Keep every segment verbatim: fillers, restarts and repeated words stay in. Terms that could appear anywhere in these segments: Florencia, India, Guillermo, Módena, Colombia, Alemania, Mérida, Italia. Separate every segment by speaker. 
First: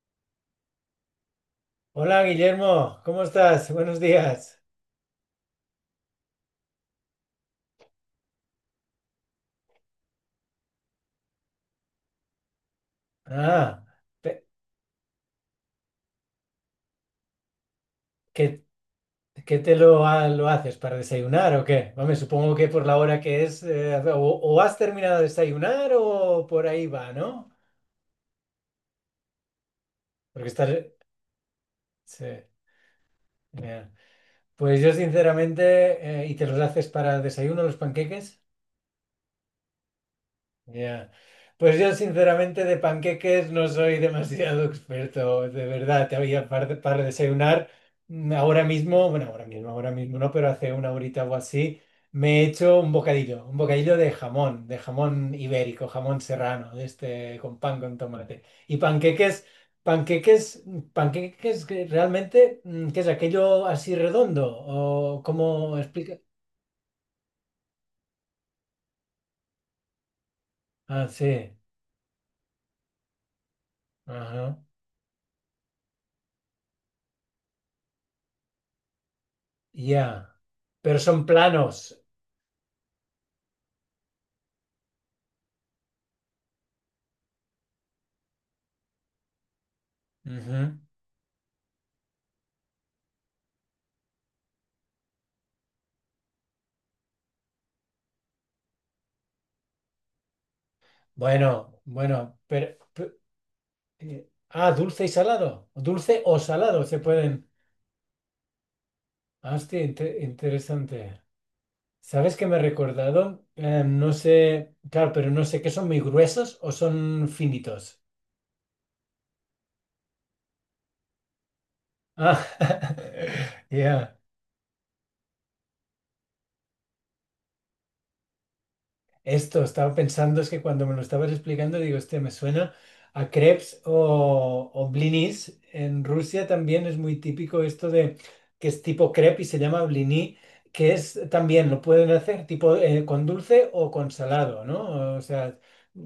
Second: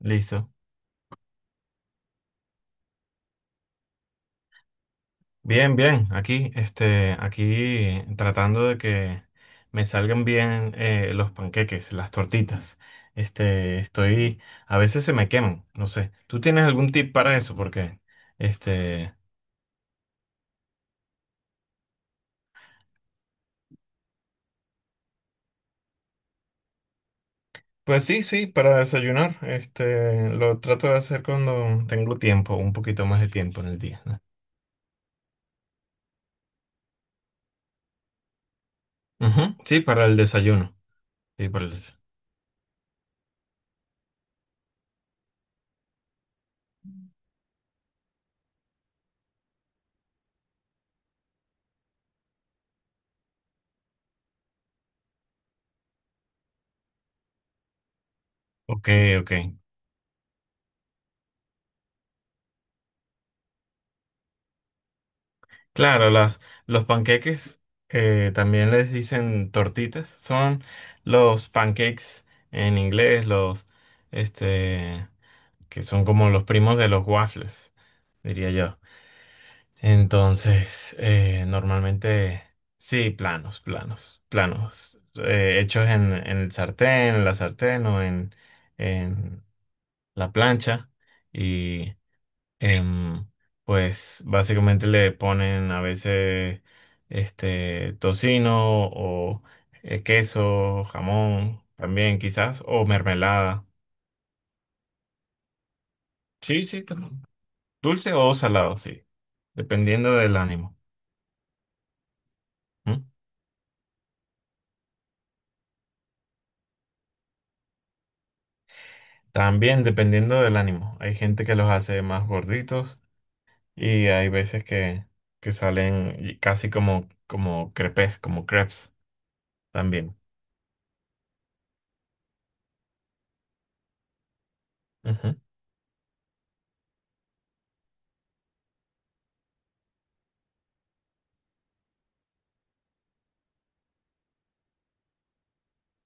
Speaker 1: Listo.
Speaker 2: Hola Guillermo, ¿cómo estás? Buenos días.
Speaker 1: Bien, bien. Aquí, este, aquí tratando de que me salgan bien, eh, los panqueques, las tortitas. Este,
Speaker 2: Ah,
Speaker 1: estoy,
Speaker 2: pe-
Speaker 1: a veces se me queman, no sé. ¿Tú tienes algún tip para eso? Porque,
Speaker 2: ¿qué,
Speaker 1: este,
Speaker 2: qué te lo, ha- lo haces para desayunar o qué? Vamos, supongo que por la hora que es, eh, o, o has terminado de desayunar o por ahí va, ¿no?
Speaker 1: pues sí, sí, para desayunar. Este,
Speaker 2: Porque
Speaker 1: lo
Speaker 2: estás...
Speaker 1: trato de hacer cuando tengo
Speaker 2: sí,
Speaker 1: tiempo, un poquito más de tiempo en el
Speaker 2: ya.
Speaker 1: día, ¿no?
Speaker 2: Pues yo sinceramente, eh, ¿y te los haces para desayuno los panqueques?
Speaker 1: Ujú, sí, para el desayuno.
Speaker 2: Ya.
Speaker 1: Sí, para el
Speaker 2: Pues yo
Speaker 1: desayuno.
Speaker 2: sinceramente de panqueques no soy demasiado experto, de verdad, te había par- para desayunar. mm, Ahora mismo, bueno, ahora mismo, ahora mismo no, pero hace una horita o así, me he hecho un bocadillo, un bocadillo de jamón, de jamón ibérico, jamón serrano, de este con pan con tomate. Y
Speaker 1: Ok, ok.
Speaker 2: panqueques, panqueques, mm, panqueques que realmente, mm, ¿qué es aquello así redondo? ¿O cómo
Speaker 1: Claro,
Speaker 2: explica?
Speaker 1: las, los panqueques, eh, también les dicen tortitas. Son
Speaker 2: Ah, sí.
Speaker 1: los pancakes en inglés, los
Speaker 2: Ajá.
Speaker 1: este que son como los primos de los waffles, diría yo.
Speaker 2: Ya.
Speaker 1: Entonces,
Speaker 2: Pero son
Speaker 1: eh,
Speaker 2: planos.
Speaker 1: normalmente sí, planos, planos, planos, eh, hechos en, en el sartén, en la sartén o en, en la
Speaker 2: Ujú.
Speaker 1: plancha. em, pues básicamente le ponen a veces este tocino o, eh, queso, jamón
Speaker 2: Bueno,
Speaker 1: también
Speaker 2: bueno,
Speaker 1: quizás,
Speaker 2: pero,
Speaker 1: o
Speaker 2: pe-
Speaker 1: mermelada.
Speaker 2: eh, ah, dulce y salado. Dulce o
Speaker 1: Sí,
Speaker 2: salado
Speaker 1: sí,
Speaker 2: se
Speaker 1: claro.
Speaker 2: pueden.
Speaker 1: Dulce o salado, sí,
Speaker 2: Hostia,
Speaker 1: dependiendo
Speaker 2: inte-
Speaker 1: del ánimo.
Speaker 2: interesante. ¿Sabes qué me he
Speaker 1: ¿M?
Speaker 2: recordado? Eh, no sé, claro, pero no sé qué son muy gruesos o son finitos.
Speaker 1: También dependiendo del ánimo. Hay gente que los hace más
Speaker 2: Ah,
Speaker 1: gorditos y
Speaker 2: ya.
Speaker 1: hay veces que, que salen y casi como, como crepes, como crepes
Speaker 2: Esto, estaba
Speaker 1: también.
Speaker 2: pensando, es que cuando me lo estabas explicando, digo, este me suena a crepes o, o
Speaker 1: Ujú.
Speaker 2: blinis. En Rusia también es muy típico esto de que es tipo crepe y se llama blini, que es también lo pueden hacer tipo eh, con dulce o con salado, ¿no? O sea,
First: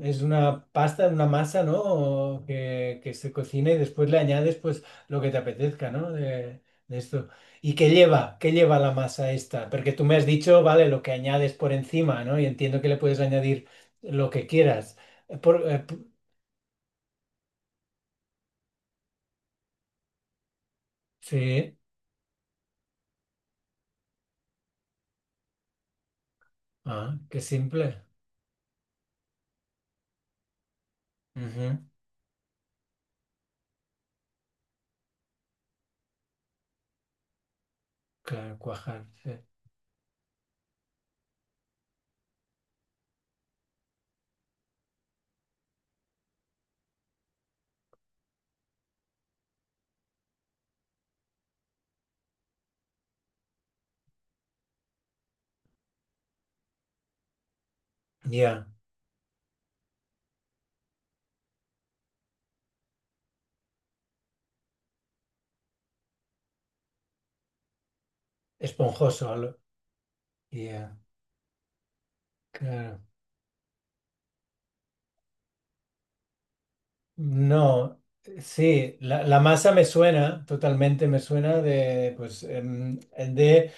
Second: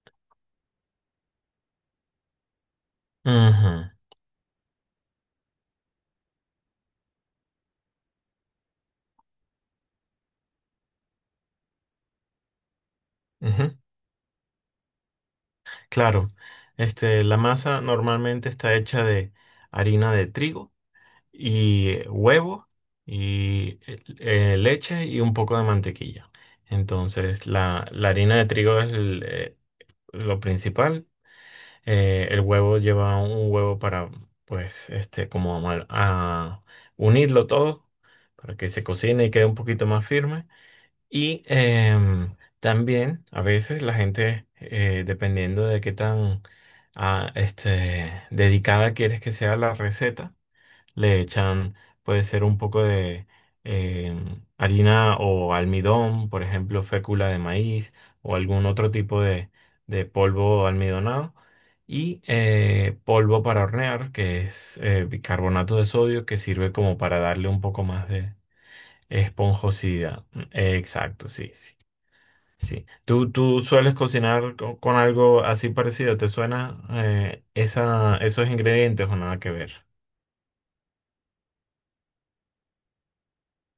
Speaker 2: es una pasta, una masa, ¿no? O que, que se cocina
Speaker 1: Ujú,
Speaker 2: y después le añades pues lo que te apetezca, ¿no? De, de esto. ¿Y qué lleva? ¿Qué lleva la masa esta? Porque tú me has dicho, vale, lo que añades por encima, ¿no? Y entiendo que le puedes añadir
Speaker 1: ujú.
Speaker 2: lo que quieras. Eh, por- eh, p-
Speaker 1: Claro, este, la masa normalmente está hecha de harina de trigo
Speaker 2: sí,
Speaker 1: y, eh, huevo y, eh, eh, leche y un poco de mantequilla.
Speaker 2: ah, qué
Speaker 1: Entonces, la,
Speaker 2: simple.
Speaker 1: la harina de trigo es el, eh, lo principal.
Speaker 2: Ujú,
Speaker 1: Eh, el huevo lleva un huevo para, pues, este, como amal- a unirlo todo para
Speaker 2: claro,
Speaker 1: que se
Speaker 2: cuajar,
Speaker 1: cocine y
Speaker 2: sí.
Speaker 1: quede un poquito más firme. Y, em, también a veces la gente, eh, dependiendo de qué tan ah, este, dedicada quieres que sea la receta, le echan, puede ser un poco de, em, harina o almidón, por ejemplo, fécula de maíz o
Speaker 2: Ya,
Speaker 1: algún otro tipo de, de polvo almidonado. Y, eh, polvo para hornear, que es, eh, bicarbonato de sodio, que sirve como para darle un poco más de
Speaker 2: esponjoso. lo-
Speaker 1: esponjosidad.
Speaker 2: Ya,
Speaker 1: Exacto, sí, sí. Sí.
Speaker 2: claro.
Speaker 1: ¿Tú, tú sueles cocinar co- con, algo así parecido? ¿Te suena, eh,
Speaker 2: No,
Speaker 1: esa, esos
Speaker 2: sí,
Speaker 1: ingredientes, o
Speaker 2: la, la
Speaker 1: nada que
Speaker 2: masa
Speaker 1: ver?
Speaker 2: me suena, totalmente me suena de, pues, em, de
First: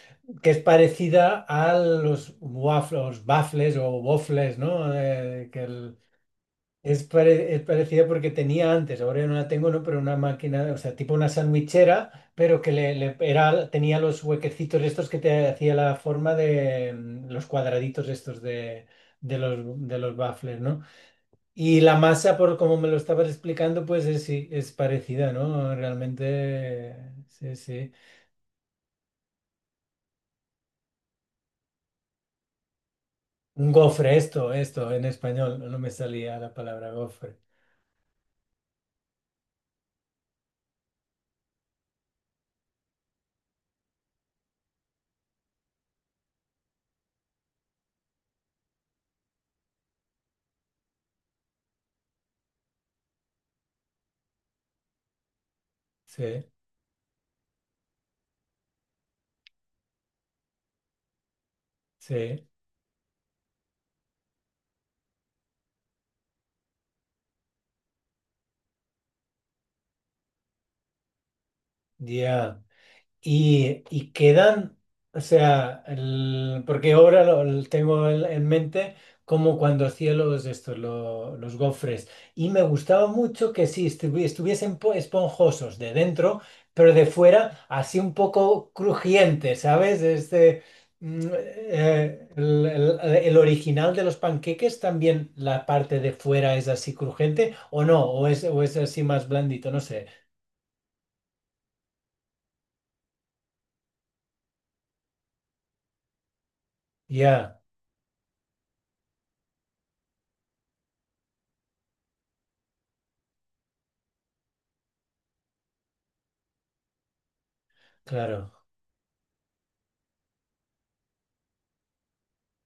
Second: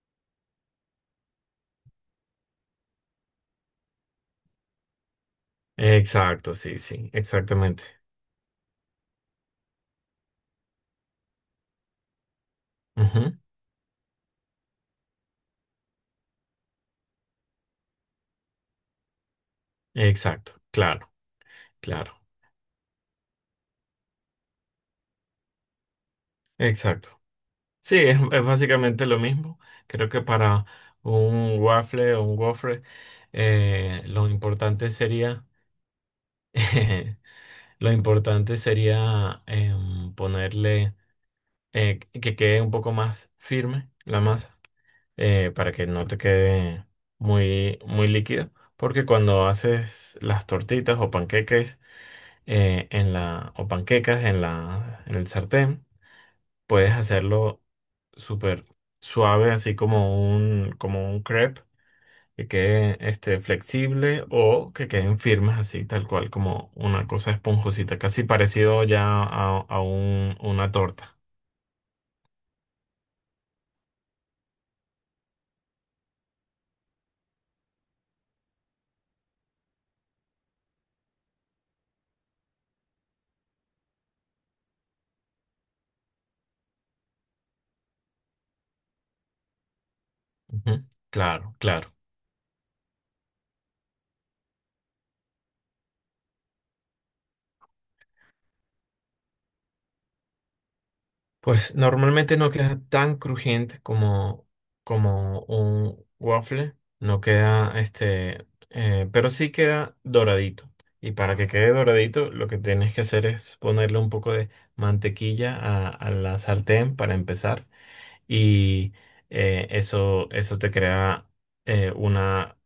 Speaker 2: que es parecida a los waffles, baffles o waffles, ¿no? Eh, que el-
Speaker 1: Exacto, sí,
Speaker 2: Es,
Speaker 1: sí,
Speaker 2: pare- es
Speaker 1: exactamente.
Speaker 2: parecida porque tenía antes, ahora no la tengo, ¿no? Pero una máquina, o sea, tipo una sandwichera, pero que le, le-
Speaker 1: Ujú,
Speaker 2: era, tenía los huequecitos estos que te hacía la forma de mm, los cuadraditos estos de, de los, de los
Speaker 1: exacto,
Speaker 2: baffles, ¿no?
Speaker 1: claro,
Speaker 2: Y la
Speaker 1: claro,
Speaker 2: masa, por como me lo estabas explicando, pues es, sí, es parecida, ¿no? Realmente,
Speaker 1: exacto.
Speaker 2: sí, sí.
Speaker 1: Sí, es, es básicamente lo mismo. Creo que para un waffle o un gofre,
Speaker 2: Un
Speaker 1: eh,
Speaker 2: gofre,
Speaker 1: lo
Speaker 2: esto, esto,
Speaker 1: importante
Speaker 2: en
Speaker 1: sería,
Speaker 2: español, no me salía la palabra gofre.
Speaker 1: lo importante sería, em, ponerle, eh, que quede un poco más firme la masa. Eh, para que no te quede muy, muy líquido. Porque cuando haces las tortitas o panqueques, eh, en la, o panquecas en la, en el sartén,
Speaker 2: Sí,
Speaker 1: puedes hacerlo súper suave, así como un, como un crepe, que
Speaker 2: sí,
Speaker 1: quede, este, flexible, o que queden firmes así, tal cual, como una cosa esponjosita, casi parecido ya a, a un- una torta.
Speaker 2: ya. Y, y quedan, o sea, el- porque ahora lo, lo tengo en, en mente como cuando hacía los, estos, lo- los gofres. Y me gustaba mucho que sí, estuvi- estuviesen po- esponjosos de dentro, pero de fuera así un poco crujiente, ¿sabes? Este,
Speaker 1: Ujú.
Speaker 2: mm,
Speaker 1: Claro, claro.
Speaker 2: eh, el, el- el original de los panqueques también la parte de fuera es así crujiente, o no, o es, o es así más blandito, no sé.
Speaker 1: Pues normalmente no queda tan crujiente como, como un waffle, no
Speaker 2: Ya,
Speaker 1: queda, este, eh, pero sí queda doradito. Y para que quede doradito, lo que tienes que hacer es ponerle un poco de mantequilla a, a la sartén para empezar.
Speaker 2: claro.
Speaker 1: Y, eh, eso, eso te crea, eh, una,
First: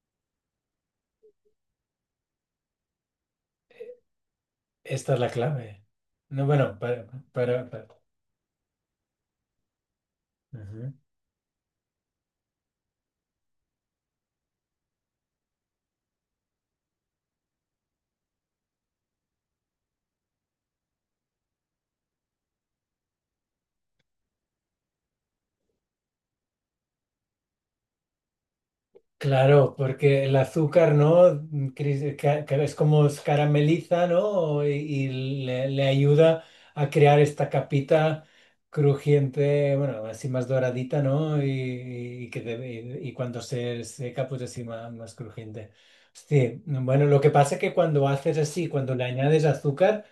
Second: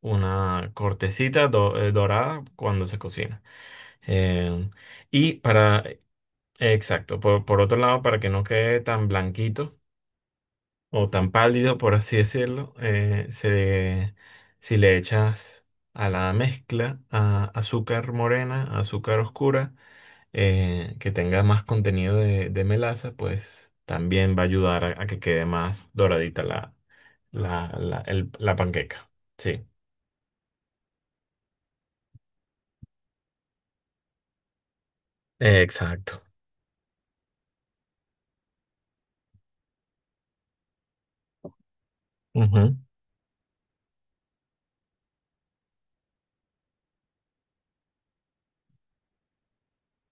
Speaker 1: una cortecita do- eh, dorada cuando se cocina. Eh,
Speaker 2: Esta es la
Speaker 1: y para
Speaker 2: clave. No, bueno, para,
Speaker 1: Exacto. Por, por
Speaker 2: para,
Speaker 1: otro
Speaker 2: para-
Speaker 1: lado, para que no quede tan blanquito
Speaker 2: ujú.
Speaker 1: o tan pálido, por así decirlo, eh, se- si le echas a la mezcla, a- azúcar morena, azúcar oscura, eh, que tenga más contenido de, de melaza, pues también va a ayudar a, a que quede más doradita la, la, la, el- la panqueca. Sí,
Speaker 2: Claro, porque el azúcar, ¿no? Cris- ca- ca- Es como se carameliza, ¿no? Y, y le, le
Speaker 1: exacto.
Speaker 2: ayuda a crear esta capita crujiente, bueno, así más doradita, ¿no? Y, y que te-
Speaker 1: Ujú,
Speaker 2: y- y cuando se seca, pues así más, más crujiente. Sí, bueno, lo que pasa es que cuando haces así, cuando le añades azúcar,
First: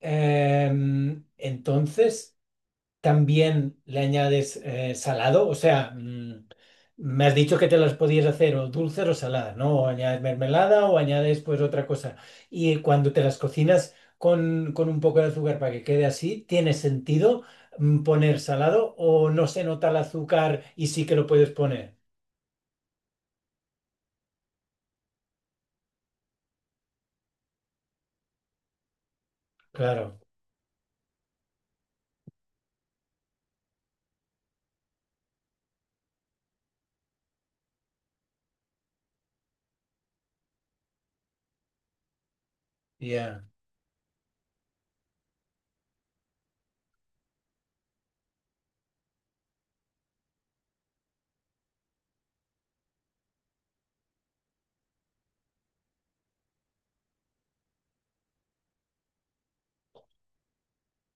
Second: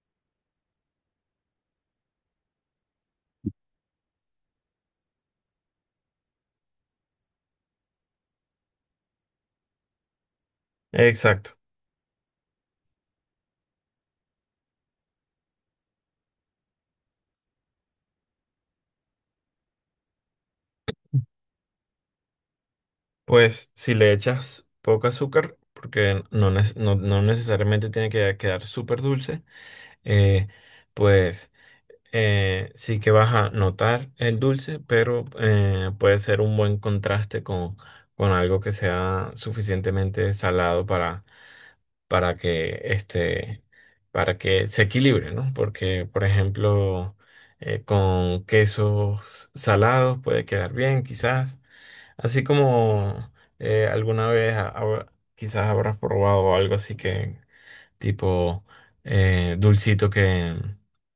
Speaker 2: em, entonces también le añades eh, salado, o sea, mm, me has dicho que te las podías hacer o dulces o saladas, ¿no? O añades mermelada o añades
Speaker 1: exacto.
Speaker 2: pues otra cosa. Y cuando te las cocinas con, con un poco de azúcar para que quede así, ¿tiene sentido mm, poner salado o no se nota el azúcar y sí que lo puedes poner?
Speaker 1: Pues si le echas poco azúcar, porque no, nes- no- no necesariamente tiene que quedar súper dulce,
Speaker 2: Claro,
Speaker 1: eh, pues, eh, sí que vas a notar el dulce, pero, eh, puede ser un buen contraste con, con algo que sea suficientemente salado para, para que,
Speaker 2: ya,
Speaker 1: este, para que se equilibre, ¿no? Porque, por ejemplo, eh, con quesos salados puede quedar bien, quizás. Así como, eh, alguna vez ha- habrá- quizás habrás probado algo así que tipo, eh, dulcito que,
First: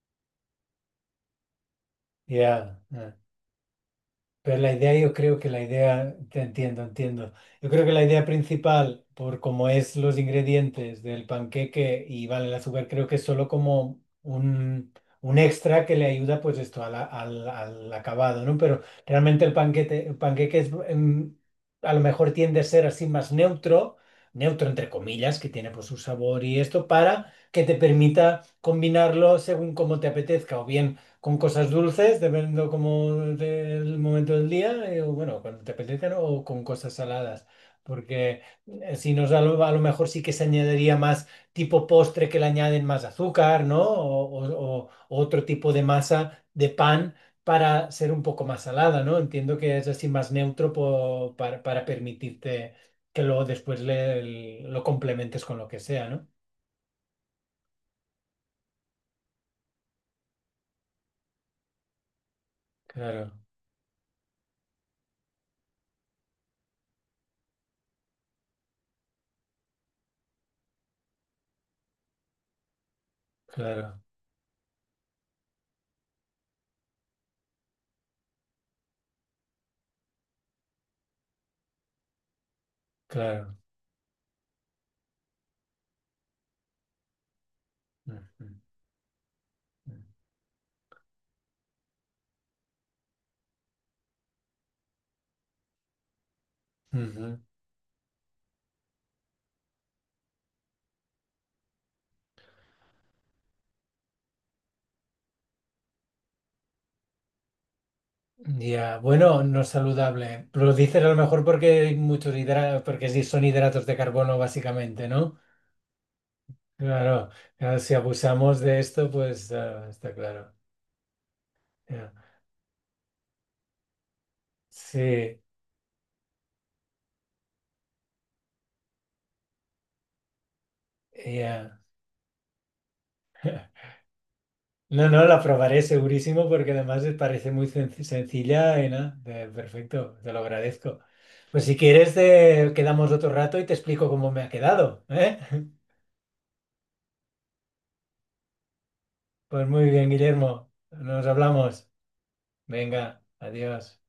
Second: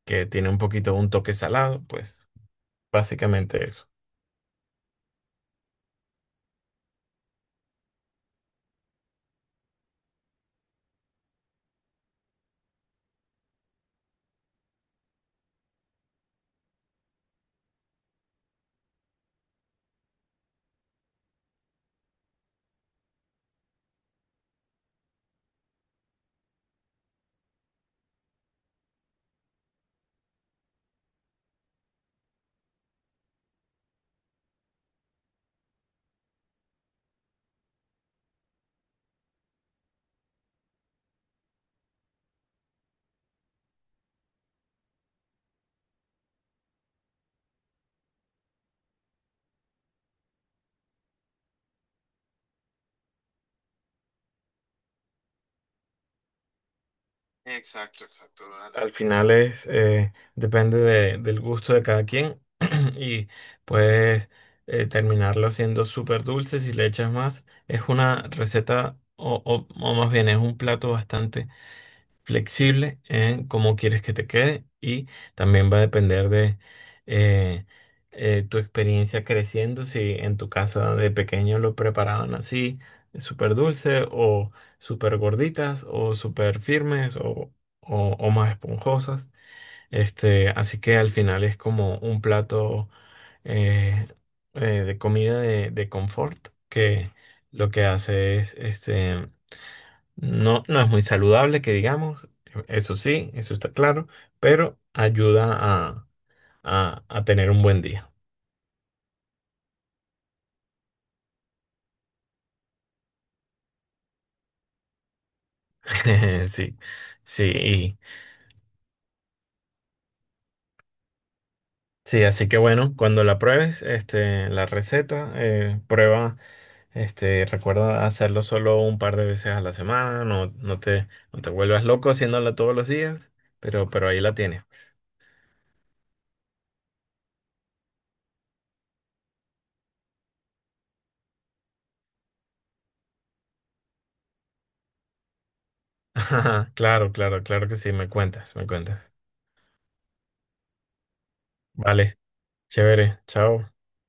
Speaker 1: que tiene un poquito un toque salado, pues
Speaker 2: ya.
Speaker 1: básicamente eso.
Speaker 2: Pero la idea, yo creo que la idea, te entiendo, entiendo. Yo creo que la idea principal, por cómo es los ingredientes del panqueque y vale el azúcar, creo que es solo como un, un extra que le ayuda pues esto a la- al, al acabado, ¿no? Pero realmente el panquete, el panqueque es, em, a lo mejor tiende a ser así más neutro, neutro entre comillas, que tiene pues su sabor y esto, para que te permita combinarlo según como te apetezca, o bien con cosas dulces, dependiendo como del momento del día, eh, o bueno, cuando te apetezcan, o con cosas saladas. Porque eh, si nos a lo, a lo mejor sí que se añadiría más tipo postre que le añaden más azúcar, ¿no? O, o- o- o otro tipo de masa de pan para ser un poco más salada, ¿no? Entiendo que es así más neutro po- para, para permitirte que luego después le- lo complementes con lo que sea, ¿no?
Speaker 1: Exacto, exacto, dale. Al final es, eh, depende de- del gusto de cada quien, y
Speaker 2: Claro,
Speaker 1: puedes, eh, terminarlo siendo súper dulce si le echas más. Es una receta, o, o- o más bien es un plato bastante flexible en cómo
Speaker 2: claro,
Speaker 1: quieres que te quede, y también va a depender de, eh, eh, tu experiencia creciendo, si en tu casa de pequeño lo preparaban así, súper
Speaker 2: claro.
Speaker 1: dulce o súper gorditas o súper firmes o, o, o
Speaker 2: Ujú.
Speaker 1: más esponjosas. Este, así que al final es como un plato, eh, eh, de comida de, de confort, que
Speaker 2: Ujú.
Speaker 1: lo que hace es, este, no, no es muy saludable que digamos, eso sí, eso está claro, pero ayuda a, a- a tener un buen día.
Speaker 2: Ya, bueno, no es saludable. Pero lo dices a lo mejor porque hay muchos hidratos, porque sí son hidratos de carbono básicamente, ¿no?
Speaker 1: Sí,
Speaker 2: Claro,
Speaker 1: sí,
Speaker 2: claro, si
Speaker 1: y-
Speaker 2: abusamos de esto, pues ah, está claro. Ya.
Speaker 1: sí, así que bueno, cuando la pruebes, este, la receta,
Speaker 2: Sí,
Speaker 1: eh, prueba, este, recuerda hacerlo solo un par de veces a la semana, no, no te, no te
Speaker 2: ya.
Speaker 1: vuelvas loco haciéndola todos los días, pero, pero ahí la tienes, pues.
Speaker 2: No, no, la probaré segurísimo porque además me parece muy senc- sencilla y nada, de- perfecto, te lo agradezco. Pues si quieres, eh, quedamos otro rato y te explico cómo me ha quedado, ¿eh?
Speaker 1: Claro, claro, claro que sí, me cuentas, me cuentas.
Speaker 2: Pues muy bien, Guillermo, nos hablamos.
Speaker 1: Vale,
Speaker 2: Venga,
Speaker 1: chévere, chao.
Speaker 2: adiós.